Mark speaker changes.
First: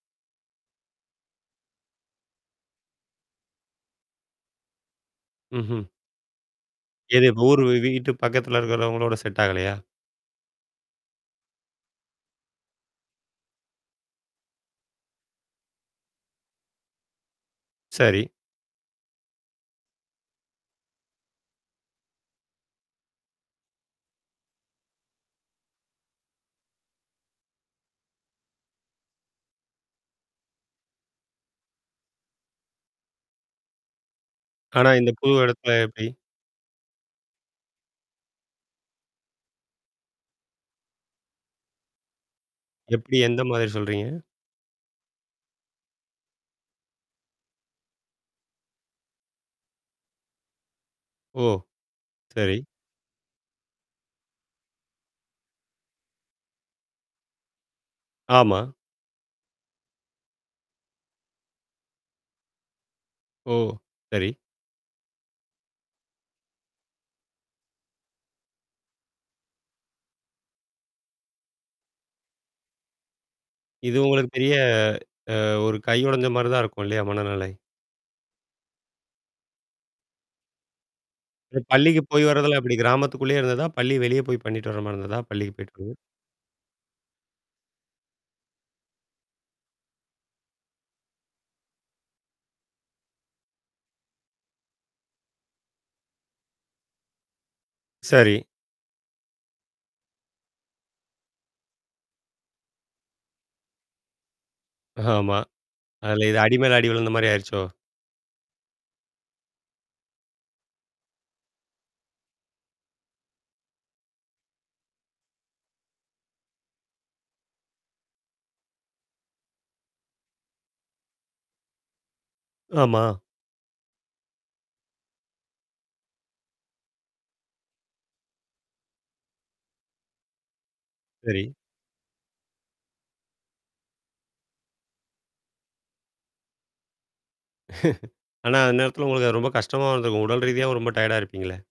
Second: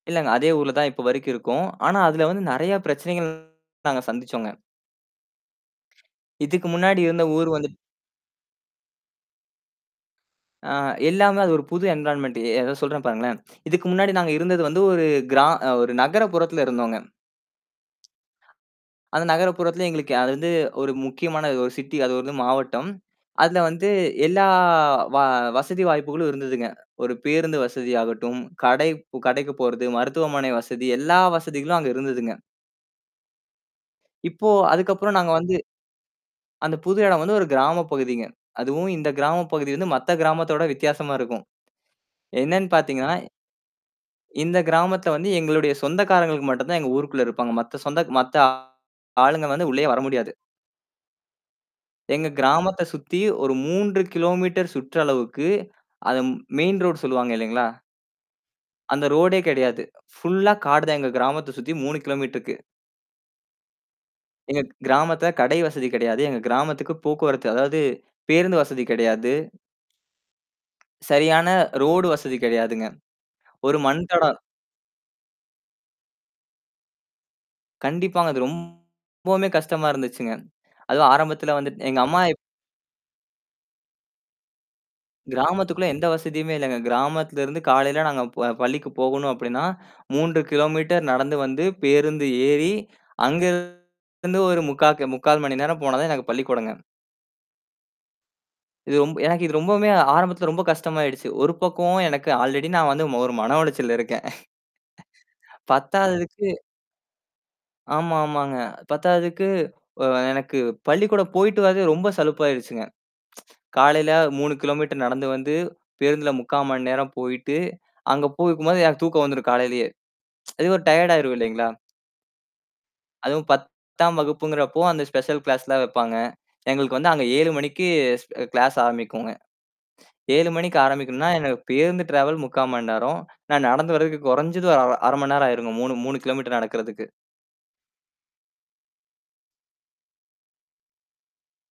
Speaker 1: இல்ல. அதே ஊர்ல தான் இப்போ வரைக்கும் இருக்கோம். ஆனா அதுல வந்து நெறைய பிரச்சனைகள் நாங்க சந்திச்சோம்ங்க.
Speaker 2: ம்ஹ்ம்.
Speaker 1: இதுக்கு முன்னாடி இருந்த
Speaker 2: எது, இப்போ
Speaker 1: ஊர்
Speaker 2: ஊர்
Speaker 1: வந்துட்
Speaker 2: வீட்டு பக்கத்தில இருக்கிறவங்களோட செட் ஆகலையா?
Speaker 1: ஆ எல்லாமே அது ஒரு புது என்விரான்மென்ட் அத சொல்றேன் பாருங்களேன். இதுக்கு முன்னாடி நாங்க இருந்தது வந்து ஒரு கிரா ஒரு நகர புறத்தில இருந்தோங்க.
Speaker 2: சரி.
Speaker 1: அந்த நகர புறத்துல எங்களுக்கு அது வந்து ஒரு முக்கியமான ஒரு சிட்டி அது வந்து மாவட்டம். அதுல வந்து எல்லா வ வசதி வாய்ப்புகளும் இருந்ததுங்க. ஒரு பேருந்து வசதி ஆகட்டும், கடை கடைக்கு போறது, மருத்துவமனை வசதி எல்லா வசதிகளும் அங்கு இருந்ததுங்க. இப்போ
Speaker 2: ஆனா, இந்த
Speaker 1: அதுக்கப்புறம் நாங்க
Speaker 2: புது
Speaker 1: வந்து
Speaker 2: இடத்தில எப்டி?
Speaker 1: அந்த புது இடம் வந்து ஒரு கிராம பகுதிங்க. அதுவும் இந்த கிராம பகுதி வந்து மத்த கிராமத்தோட வித்தியாசமா இருக்கும். என்னன்னு பார்த்தீங்கன்னா,
Speaker 2: எப்டி எந்த மாரி சொல்றீங்க?
Speaker 1: இந்த கிராமத்துல வந்து எங்களுடைய சொந்தக்காரர்களுக்கு மட்டும் தான் எங்க ஊருக்குள்ள இருப்பாங்க. மத்த சொந்த மத்த ஆளுங்க வந்து உள்ளேயே வர முடியாது.
Speaker 2: ஓ!
Speaker 1: எங்க
Speaker 2: சரி.
Speaker 1: கிராமத்த சுத்தி ஒரு 3 கிலோமீட்டர் சுற்றளவுக்கு, அத மெயின் ரோட் சொல்லுவாங்க இல்லீங்களா?
Speaker 2: ஆமா.
Speaker 1: அந்த ரோடே கிடையாது. ஃபுல்லா காடு தான் எங்க கிராமத்த சுத்தி 3 கிலோமீட்டர்க்கு.
Speaker 2: ஓ! சரி.
Speaker 1: எங்க கிராமத்துல கடை வசதி கிடையாது. எங்க கிராமத்துக்கு போக்குவரத்து அதாவது பேருந்து வசதி கிடையாது. சரியான ரோடு வசதி கிடையாதுங்க. ஒரு
Speaker 2: இது உங்களுக்கு
Speaker 1: மண்தடம்
Speaker 2: பெரிய அ ஒரு கை உடைஞ்ச மாரி தான் இருக்கும். இல்லையா? மனநிலை.
Speaker 1: கண்டிப்பாங்க, அது ரொம்பவுமே கஷ்டமா இருந்துச்சுங்க. அதுவும் ஆரம்பத்தில
Speaker 2: அ
Speaker 1: வந்துட் எங்க
Speaker 2: பள்ளிக்கு
Speaker 1: அம்மா
Speaker 2: போய் வரதெல்லாம் எப்படி? கிராமத்துக்குள்ளேயே இருந்ததா? பள்ளி வெளியே போய் பண்ணிட்டு வர மாரி இருந்ததா? பள்ளிக்கு போயிட்டு
Speaker 1: கிராமத்துக்குள்ள
Speaker 2: வர்றது.
Speaker 1: எந்த வசதியுமே இல்லங்க. கிராமத்தில இருந்து காலையில நாங்க ப பள்ளிக்கு போகணும் அப்படின்னா, 3 கிலோமீட்டர் நடந்து வந்து பேருந்து ஏறி அங்க இருந்து ஒரு முக்கா கி 3/4 மணி நேரம் போனா தான் எனக்கு பள்ளிக்கூடங்க.
Speaker 2: சரி.
Speaker 1: இது ரொம் எனக்கு இது ரொம்பவுமே ஆரம்பத்துல ரொம்ப கஷ்டமாயிடுச்சு. ஒரு பக்கமும் எனக்கு ஆல்ரெடி நான் வந்து ஒரு மன உளைச்சல்ல இருக்கேன்.
Speaker 2: ஆமா. அதில இது
Speaker 1: பத்தாததுக்கு
Speaker 2: அடி மேலே அடி விழுந்த மாரி ஆயிடுச்சோ?
Speaker 1: ஆமா ஆமாங்க. பத்தாததுக்கு அ எனக்கு பள்ளிக்கூடம் போயிட்டு வரதே ரொம்ப சலுப்பாயிடுச்சுங்க. காலையில 3 கிலோமீட்டர் நடந்து வந்து பேருந்தில 3/4 மணி நேரம் போயிட்டு அங்க போய் இருக்கும் போது எனக்கு தூக்கம் வந்துரும் காலையிலயே. அதுவே ஒரு டயர்ட் ஆயிடும். இல்லீங்களா?
Speaker 2: ஆமா.
Speaker 1: அதுவும் 10ஆம் வகுப்புங்கிறப்போ அந்த ஸ்பெஷல் கிளாஸ் எல்லாம் வைப்பாங்க. எங்களுக்கு வந்து அங்கே 7:00 மணிக்கு ஸ் கிளாஸ் ஆரம்பிக்குங்க. 7:00 மணிக்கு ஆரம்பிக்கணும்னா,
Speaker 2: சரி.
Speaker 1: எனக்கு பேருந்து டிராவல் 3/4 மணி நேரம். நான் நடந்து வர்றக்கு குறைஞ்சது ஒரு அர 1/2 மணி நேரம் ஆயிடும். 3, 3 கிலோமீட்டர் நடக்கறக்கு.
Speaker 2: ஆனா அந்த நேரத்தில உங்களுக்கு அது ரொம்ப கஷ்டமா இருந்திருக்கும். உடல் ரீதியாவும் ரொம்ப டயர்டா இருப்பீங்களே.